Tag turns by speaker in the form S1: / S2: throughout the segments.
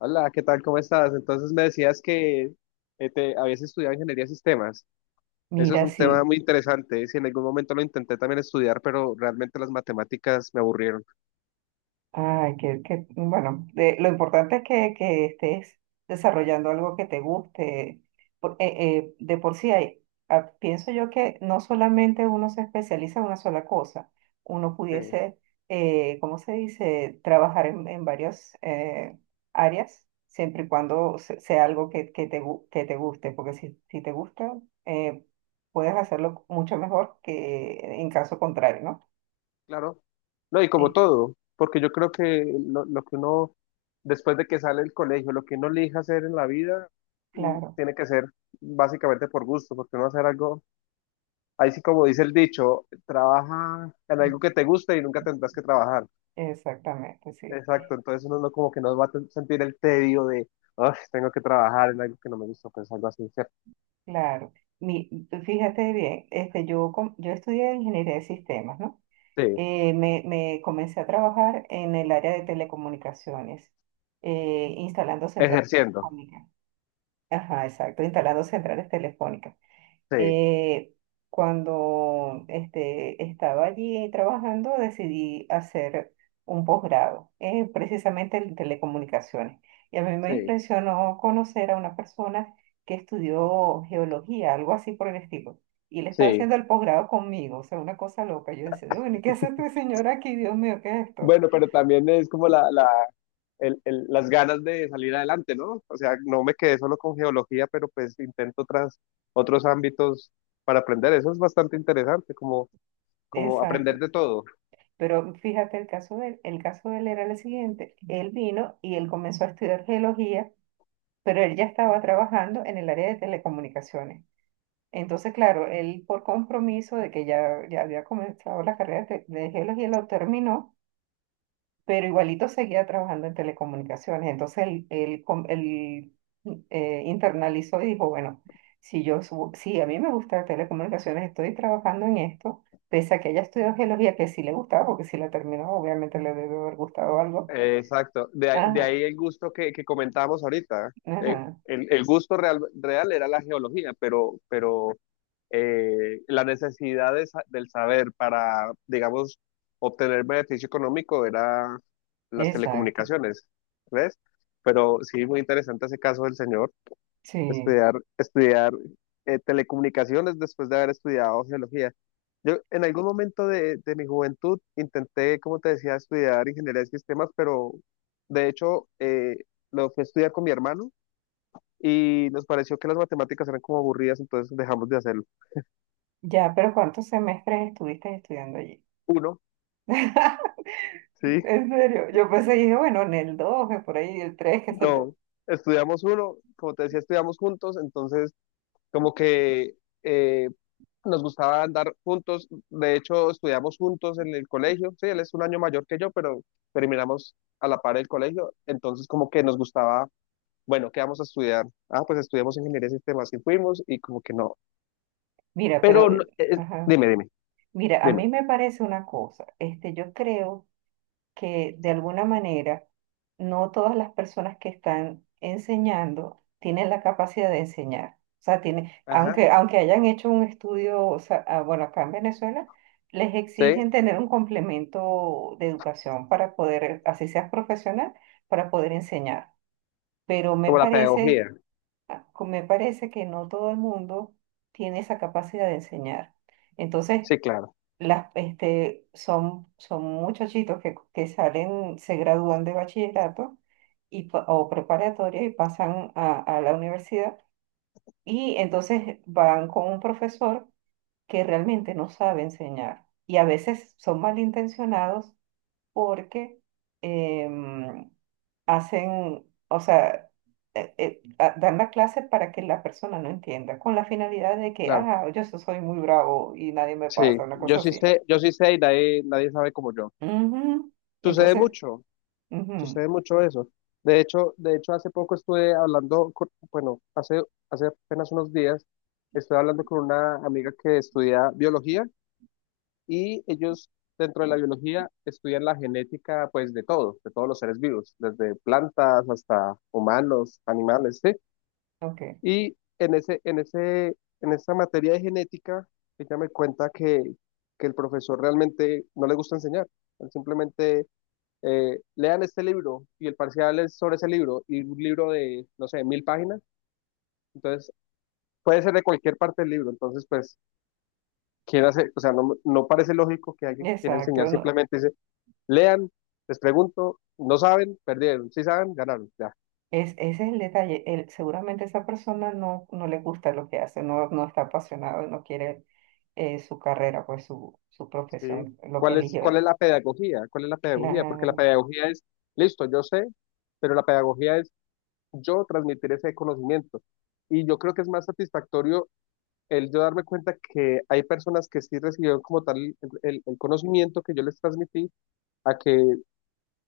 S1: Hola, ¿qué tal? ¿Cómo estás? Entonces me decías que te habías estudiado ingeniería de sistemas. Eso es
S2: Mira,
S1: un tema
S2: sí.
S1: muy interesante. Si en algún momento lo intenté también estudiar, pero realmente las matemáticas me aburrieron.
S2: Ay, bueno, lo importante es que estés desarrollando algo que te guste. De por sí hay, pienso yo que no solamente uno se especializa en una sola cosa, uno
S1: Eh,
S2: pudiese, ¿cómo se dice?, trabajar en varias áreas, siempre y cuando sea algo que te guste, porque si te gusta, eh, puedes hacerlo mucho mejor que en caso contrario, ¿no?
S1: claro. No, y como
S2: Eh,
S1: todo, porque yo creo que lo que uno, después de que sale del colegio, lo que uno elija hacer en la vida,
S2: claro.
S1: tiene que ser básicamente por gusto, porque uno va a hacer algo, ahí sí como dice el dicho, trabaja en algo que te guste y nunca tendrás que trabajar.
S2: Exactamente, sí,
S1: Exacto, entonces uno no como que no va a sentir el tedio de, "Ay, tengo que trabajar en algo que no me gusta, pues algo así", ¿cierto?
S2: claro. Tú fíjate bien, este, yo estudié ingeniería de sistemas, ¿no?
S1: Sí,
S2: Me comencé a trabajar en el área de telecomunicaciones, instalando centrales
S1: ejerciendo,
S2: telefónicas. Ajá, exacto, instalando centrales telefónicas.
S1: sí,
S2: eh, cuando este, estaba allí trabajando, decidí hacer un posgrado, precisamente en telecomunicaciones. Y a mí me
S1: sí,
S2: impresionó conocer a una persona que estudió geología, algo así por el estilo. Y él estaba
S1: sí.
S2: haciendo el posgrado conmigo, o sea, una cosa loca. Yo decía, bueno, ¿y qué hace este señor aquí? Dios mío, ¿qué es esto?
S1: Bueno, pero también es como las ganas de salir adelante, ¿no? O sea, no me quedé solo con geología, pero pues intento otros ámbitos para aprender. Eso es bastante interesante, como aprender
S2: Exacto.
S1: de todo.
S2: Pero fíjate, el caso de él, el caso de él era el siguiente. Él vino y él comenzó a estudiar geología, pero él ya estaba trabajando en el área de telecomunicaciones. Entonces, claro, él por compromiso de que ya había comenzado la carrera de geología, lo terminó, pero igualito seguía trabajando en telecomunicaciones. Entonces, internalizó y dijo, bueno, si si a mí me gusta telecomunicaciones, estoy trabajando en esto, pese a que haya estudiado geología, que sí le gustaba, porque si la terminó, obviamente le debe haber gustado algo.
S1: Exacto. De, ahí de
S2: Ajá,
S1: ahí el gusto que comentábamos ahorita. Eh,
S2: ajá,
S1: el, el gusto real, real era la geología, pero la necesidad de del saber para, digamos, obtener beneficio económico era las
S2: exacto.
S1: telecomunicaciones, ¿ves? Pero sí, muy interesante ese caso del señor
S2: Sí.
S1: estudiar telecomunicaciones después de haber estudiado geología. Yo en algún momento de mi juventud intenté, como te decía, estudiar ingeniería de sistemas, pero de hecho lo fui a estudiar con mi hermano y nos pareció que las matemáticas eran como aburridas, entonces dejamos de hacerlo.
S2: Ya, pero ¿cuántos semestres estuviste estudiando allí?
S1: Uno, sí,
S2: En serio, yo pensé, dije, bueno, en el 2, por ahí, el 3, qué sé yo.
S1: no, estudiamos uno, como te decía, estudiamos juntos, entonces como que... eh, nos gustaba andar juntos, de hecho estudiamos juntos en el colegio, sí, él es un año mayor que yo, pero terminamos a la par del colegio, entonces como que nos gustaba, bueno, ¿qué vamos a estudiar? Ah, pues estudiamos ingeniería de sistemas y fuimos y como que no,
S2: Mira,
S1: pero
S2: pero, eh, ajá.
S1: dime, dime,
S2: Mira, a
S1: dime,
S2: mí me parece una cosa, este, yo creo que de alguna manera no todas las personas que están enseñando tienen la capacidad de enseñar. O sea, tienen,
S1: ajá,
S2: aunque hayan hecho un estudio, o sea, ah, bueno, acá en Venezuela, les
S1: sí,
S2: exigen tener un complemento de educación para poder, así seas profesional, para poder enseñar. Pero me
S1: como la
S2: parece,
S1: pedagogía,
S2: me parece que no todo el mundo tiene esa capacidad de enseñar. Entonces,
S1: sí, claro,
S2: son muchachitos que salen, se gradúan de bachillerato y, o preparatoria y pasan a la universidad y entonces van con un profesor que realmente no sabe enseñar y a veces son malintencionados porque em, hacen, o sea, dan la clase para que la persona no entienda, con la finalidad de que,
S1: claro,
S2: ah, yo soy muy bravo y nadie me
S1: sí,
S2: pasa, una cosa así.
S1: yo sí sé y nadie, nadie sabe como yo.
S2: Ujú.
S1: Sucede
S2: Entonces,
S1: mucho,
S2: ujú,
S1: sucede mucho eso. De hecho, hace poco estuve hablando, bueno, hace apenas unos días, estuve hablando con una amiga que estudia biología y ellos dentro de la biología estudian la genética, pues, de todo, de todos los seres vivos, desde plantas hasta humanos, animales, ¿sí?
S2: ok,
S1: Y en en esa materia de genética, ella me cuenta que el profesor realmente no le gusta enseñar, él simplemente lean este libro y el parcial es sobre ese libro y un libro de, no sé, 1.000 páginas, entonces puede ser de cualquier parte del libro, entonces pues quiere hacer, o sea, no parece lógico que alguien quiera enseñar
S2: exacto. No,
S1: simplemente dice, lean, les pregunto, no saben, perdieron, si saben, ganaron, ya,
S2: es, ese es el detalle. Seguramente esa persona no le gusta lo que hace, no está apasionado, no quiere su carrera, pues su
S1: ¿sí?
S2: profesión, lo que
S1: ¿Cuál es,
S2: eligió
S1: cuál
S2: él.
S1: es la pedagogía? ¿Cuál es la pedagogía? Porque la
S2: Claro,
S1: pedagogía es, listo, yo sé, pero la pedagogía es yo transmitir ese conocimiento. Y yo creo que es más satisfactorio el yo darme cuenta que hay personas que sí recibieron como tal el conocimiento que yo les transmití, a que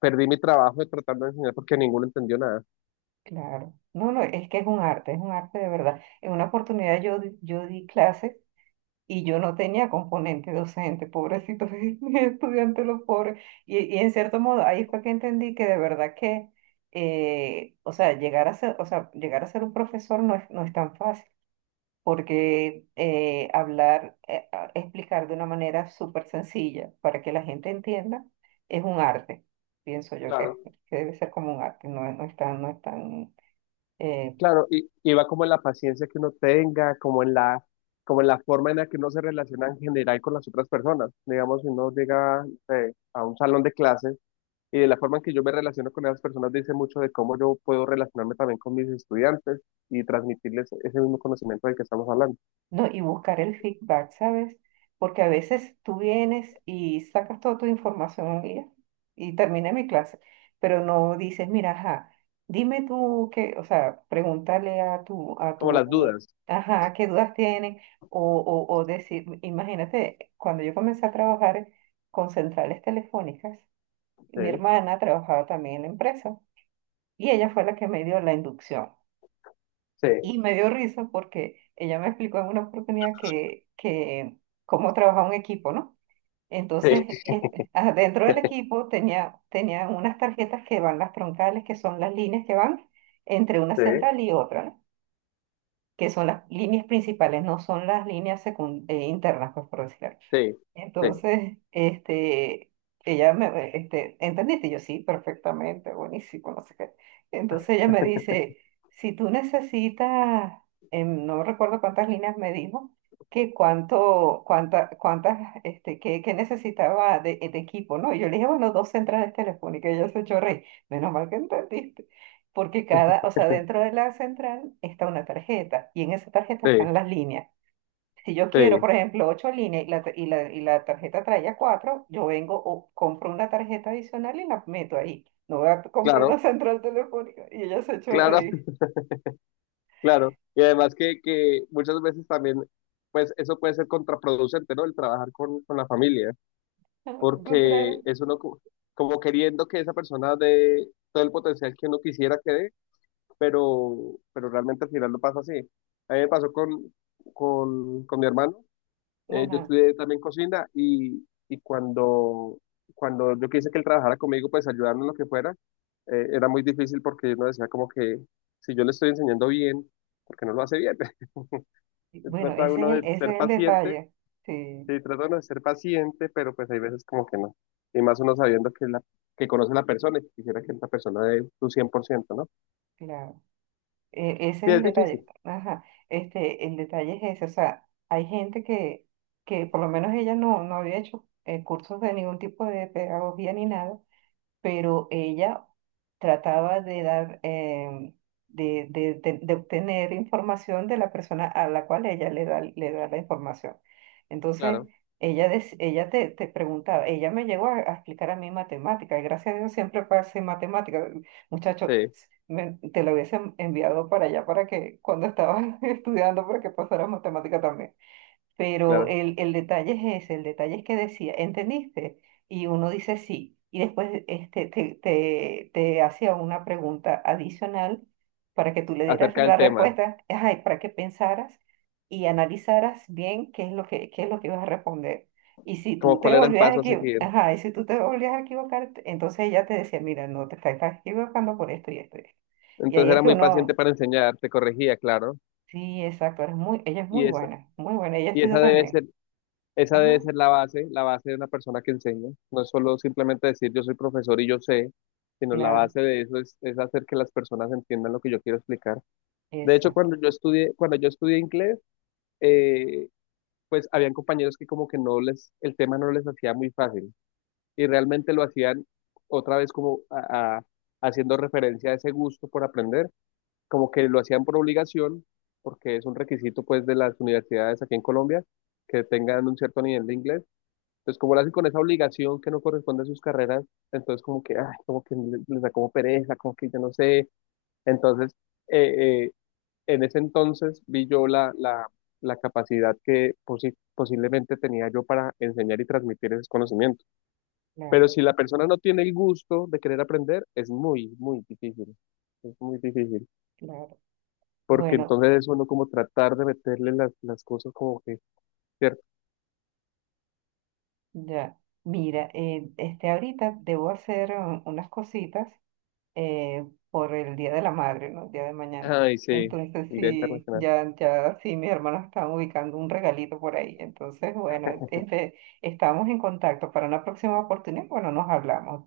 S1: perdí mi trabajo de tratando de enseñar porque ninguno entendió nada.
S2: claro. No, no, es que es un arte de verdad. En una oportunidad yo di clases y yo no tenía componente docente, pobrecitos mis estudiantes, los pobres. Y en cierto modo, ahí fue que entendí que de verdad que, o sea, llegar a ser, o sea, llegar a ser un profesor no es, no es tan fácil, porque explicar de una manera súper sencilla para que la gente entienda es un arte. Pienso yo
S1: Claro.
S2: que debe ser como un arte, no, no es tan, no es tan, eh,
S1: Claro, y va como en la paciencia que uno tenga, como en la forma en la que uno se relaciona en general con las otras personas. Digamos, si uno llega, no sé, a un salón de clases y de la forma en que yo me relaciono con esas personas dice mucho de cómo yo puedo relacionarme también con mis estudiantes y transmitirles ese mismo conocimiento del que estamos hablando,
S2: No, y buscar el feedback, ¿sabes? Porque a veces tú vienes y sacas toda tu información un día y termina mi clase, pero no dices, mira, ajá, dime tú qué, o sea, pregúntale a
S1: como las
S2: tu,
S1: dudas,
S2: ajá, qué dudas tienen, o decir, imagínate, cuando yo comencé a trabajar con centrales telefónicas, mi
S1: ¿sí?
S2: hermana trabajaba también en la empresa y ella fue la que me dio la inducción.
S1: Sí.
S2: Y me dio risa porque ella me explicó en una oportunidad que cómo trabaja un equipo, ¿no? Entonces,
S1: Sí,
S2: este, ah, dentro del equipo tenía unas tarjetas que van las troncales, que son las líneas que van entre una
S1: sí,
S2: central y otra, ¿no? Que son las líneas principales, no son las líneas internas, pues por decirlo.
S1: sí, sí,
S2: Entonces, este, ella me, este, ¿entendiste? Y yo sí, perfectamente, buenísimo, no sé qué. Entonces ella me dice, si tú necesitas, no recuerdo cuántas líneas me dijo, cuántas, este, que, necesitaba de equipo, ¿no? Y yo le dije, bueno, dos centrales telefónicas, y ella se echó a reír. Menos mal que entendiste. Porque cada, o sea, dentro de la central está una tarjeta, y en esa tarjeta
S1: sí,
S2: están las líneas. Si yo quiero,
S1: sí,
S2: por ejemplo, ocho líneas y la tarjeta traía cuatro, yo vengo o compro una tarjeta adicional y la meto ahí. No voy a comprar
S1: claro,
S2: una central telefónica y ella se echó a
S1: claro,
S2: reír.
S1: claro. Y además que muchas veces también, pues eso puede ser contraproducente, ¿no? El trabajar con la familia,
S2: ¿Tú crees?
S1: porque es uno como queriendo que esa persona dé todo el potencial que uno quisiera que dé, pero realmente al final no pasa así. A mí me pasó con mi hermano. Yo
S2: Ajá.
S1: estudié también cocina y cuando yo quise que él trabajara conmigo, pues ayudarme en lo que fuera, era muy difícil porque uno decía como que si yo le estoy enseñando bien, ¿por qué no lo hace bien?
S2: Y bueno,
S1: Trata uno de
S2: ese
S1: ser
S2: es el
S1: paciente,
S2: detalle. Sí,
S1: sí, trata uno de ser paciente, pero pues hay veces como que no. Y más uno sabiendo que conoce a la persona y que quisiera que esta persona dé su 100%, ¿no?
S2: claro. Ese
S1: Sí,
S2: es
S1: es
S2: el detalle.
S1: difícil,
S2: Ajá. Este, el detalle es ese. O sea, hay gente que por lo menos ella no, no había hecho cursos de ningún tipo de pedagogía ni nada, pero ella trataba de dar, de obtener información de la persona a la cual ella le da la información. Entonces,
S1: claro,
S2: ella te preguntaba, ella me llegó a explicar a mí matemática, y gracias a Dios siempre pasé matemática. Muchacho,
S1: sí,
S2: te lo hubiesen enviado para allá para que cuando estabas estudiando para que pasaras matemática también. Pero
S1: claro.
S2: el detalle es ese, el detalle es que decía, ¿entendiste? Y uno dice sí, y después este, te hacía una pregunta adicional para que tú le dieras
S1: Acerca
S2: la
S1: del tema,
S2: respuesta, ay, para que pensaras y analizaras bien qué es lo que, qué es lo que ibas a responder. Y si tú
S1: como
S2: te
S1: cuál era el
S2: volvías a
S1: paso a
S2: equivocar,
S1: seguir.
S2: ajá, y si tú te volvías a equivocar, entonces ella te decía, mira, no te estás equivocando por esto y esto. Y esto. Y ahí
S1: Entonces
S2: es
S1: era
S2: que
S1: muy paciente
S2: uno,
S1: para enseñar, te corregía, claro.
S2: sí, exacto, eres muy, ella es
S1: Y esa,
S2: muy buena, ella
S1: y
S2: estudia también.
S1: esa debe
S2: Ajá,
S1: ser la base, de una persona que enseña. No es solo simplemente decir yo soy profesor y yo sé, sino la
S2: claro.
S1: base de eso es hacer que las personas entiendan lo que yo quiero explicar. De hecho,
S2: Exacto,
S1: cuando yo estudié inglés, eh, pues habían compañeros que como que no les, el tema no les hacía muy fácil y realmente lo hacían otra vez como haciendo referencia a ese gusto por aprender como que lo hacían por obligación, porque es un requisito pues de las universidades aquí en Colombia, que tengan un cierto nivel de inglés. Entonces, como lo hacen con esa obligación que no corresponde a sus carreras, entonces como que, ay, como que les da como pereza, como que yo no sé. Entonces, eh, eh, en ese entonces vi yo la capacidad que posiblemente tenía yo para enseñar y transmitir esos conocimientos. Pero
S2: claro,
S1: si la persona no tiene el gusto de querer aprender, es muy, muy difícil. Es muy difícil
S2: claro.
S1: porque
S2: Bueno,
S1: entonces es uno como tratar de meterle las cosas como que, ¿cierto?
S2: ya, mira, este ahorita debo hacer unas cositas eh, por el Día de la Madre, ¿no? El día de mañana.
S1: Ay, sí,
S2: Entonces
S1: el Día
S2: sí,
S1: Internacional.
S2: ya sí, mis hermanos están ubicando un regalito por ahí. Entonces, bueno, este, estamos en contacto para una próxima oportunidad. Bueno, nos hablamos.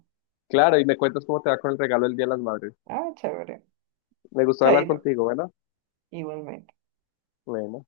S1: Claro, y me cuentas cómo te va con el regalo del Día de las Madres.
S2: Ah, chévere.
S1: Me gustó hablar
S2: Chaito,
S1: contigo, ¿verdad?
S2: igualmente.
S1: Bueno.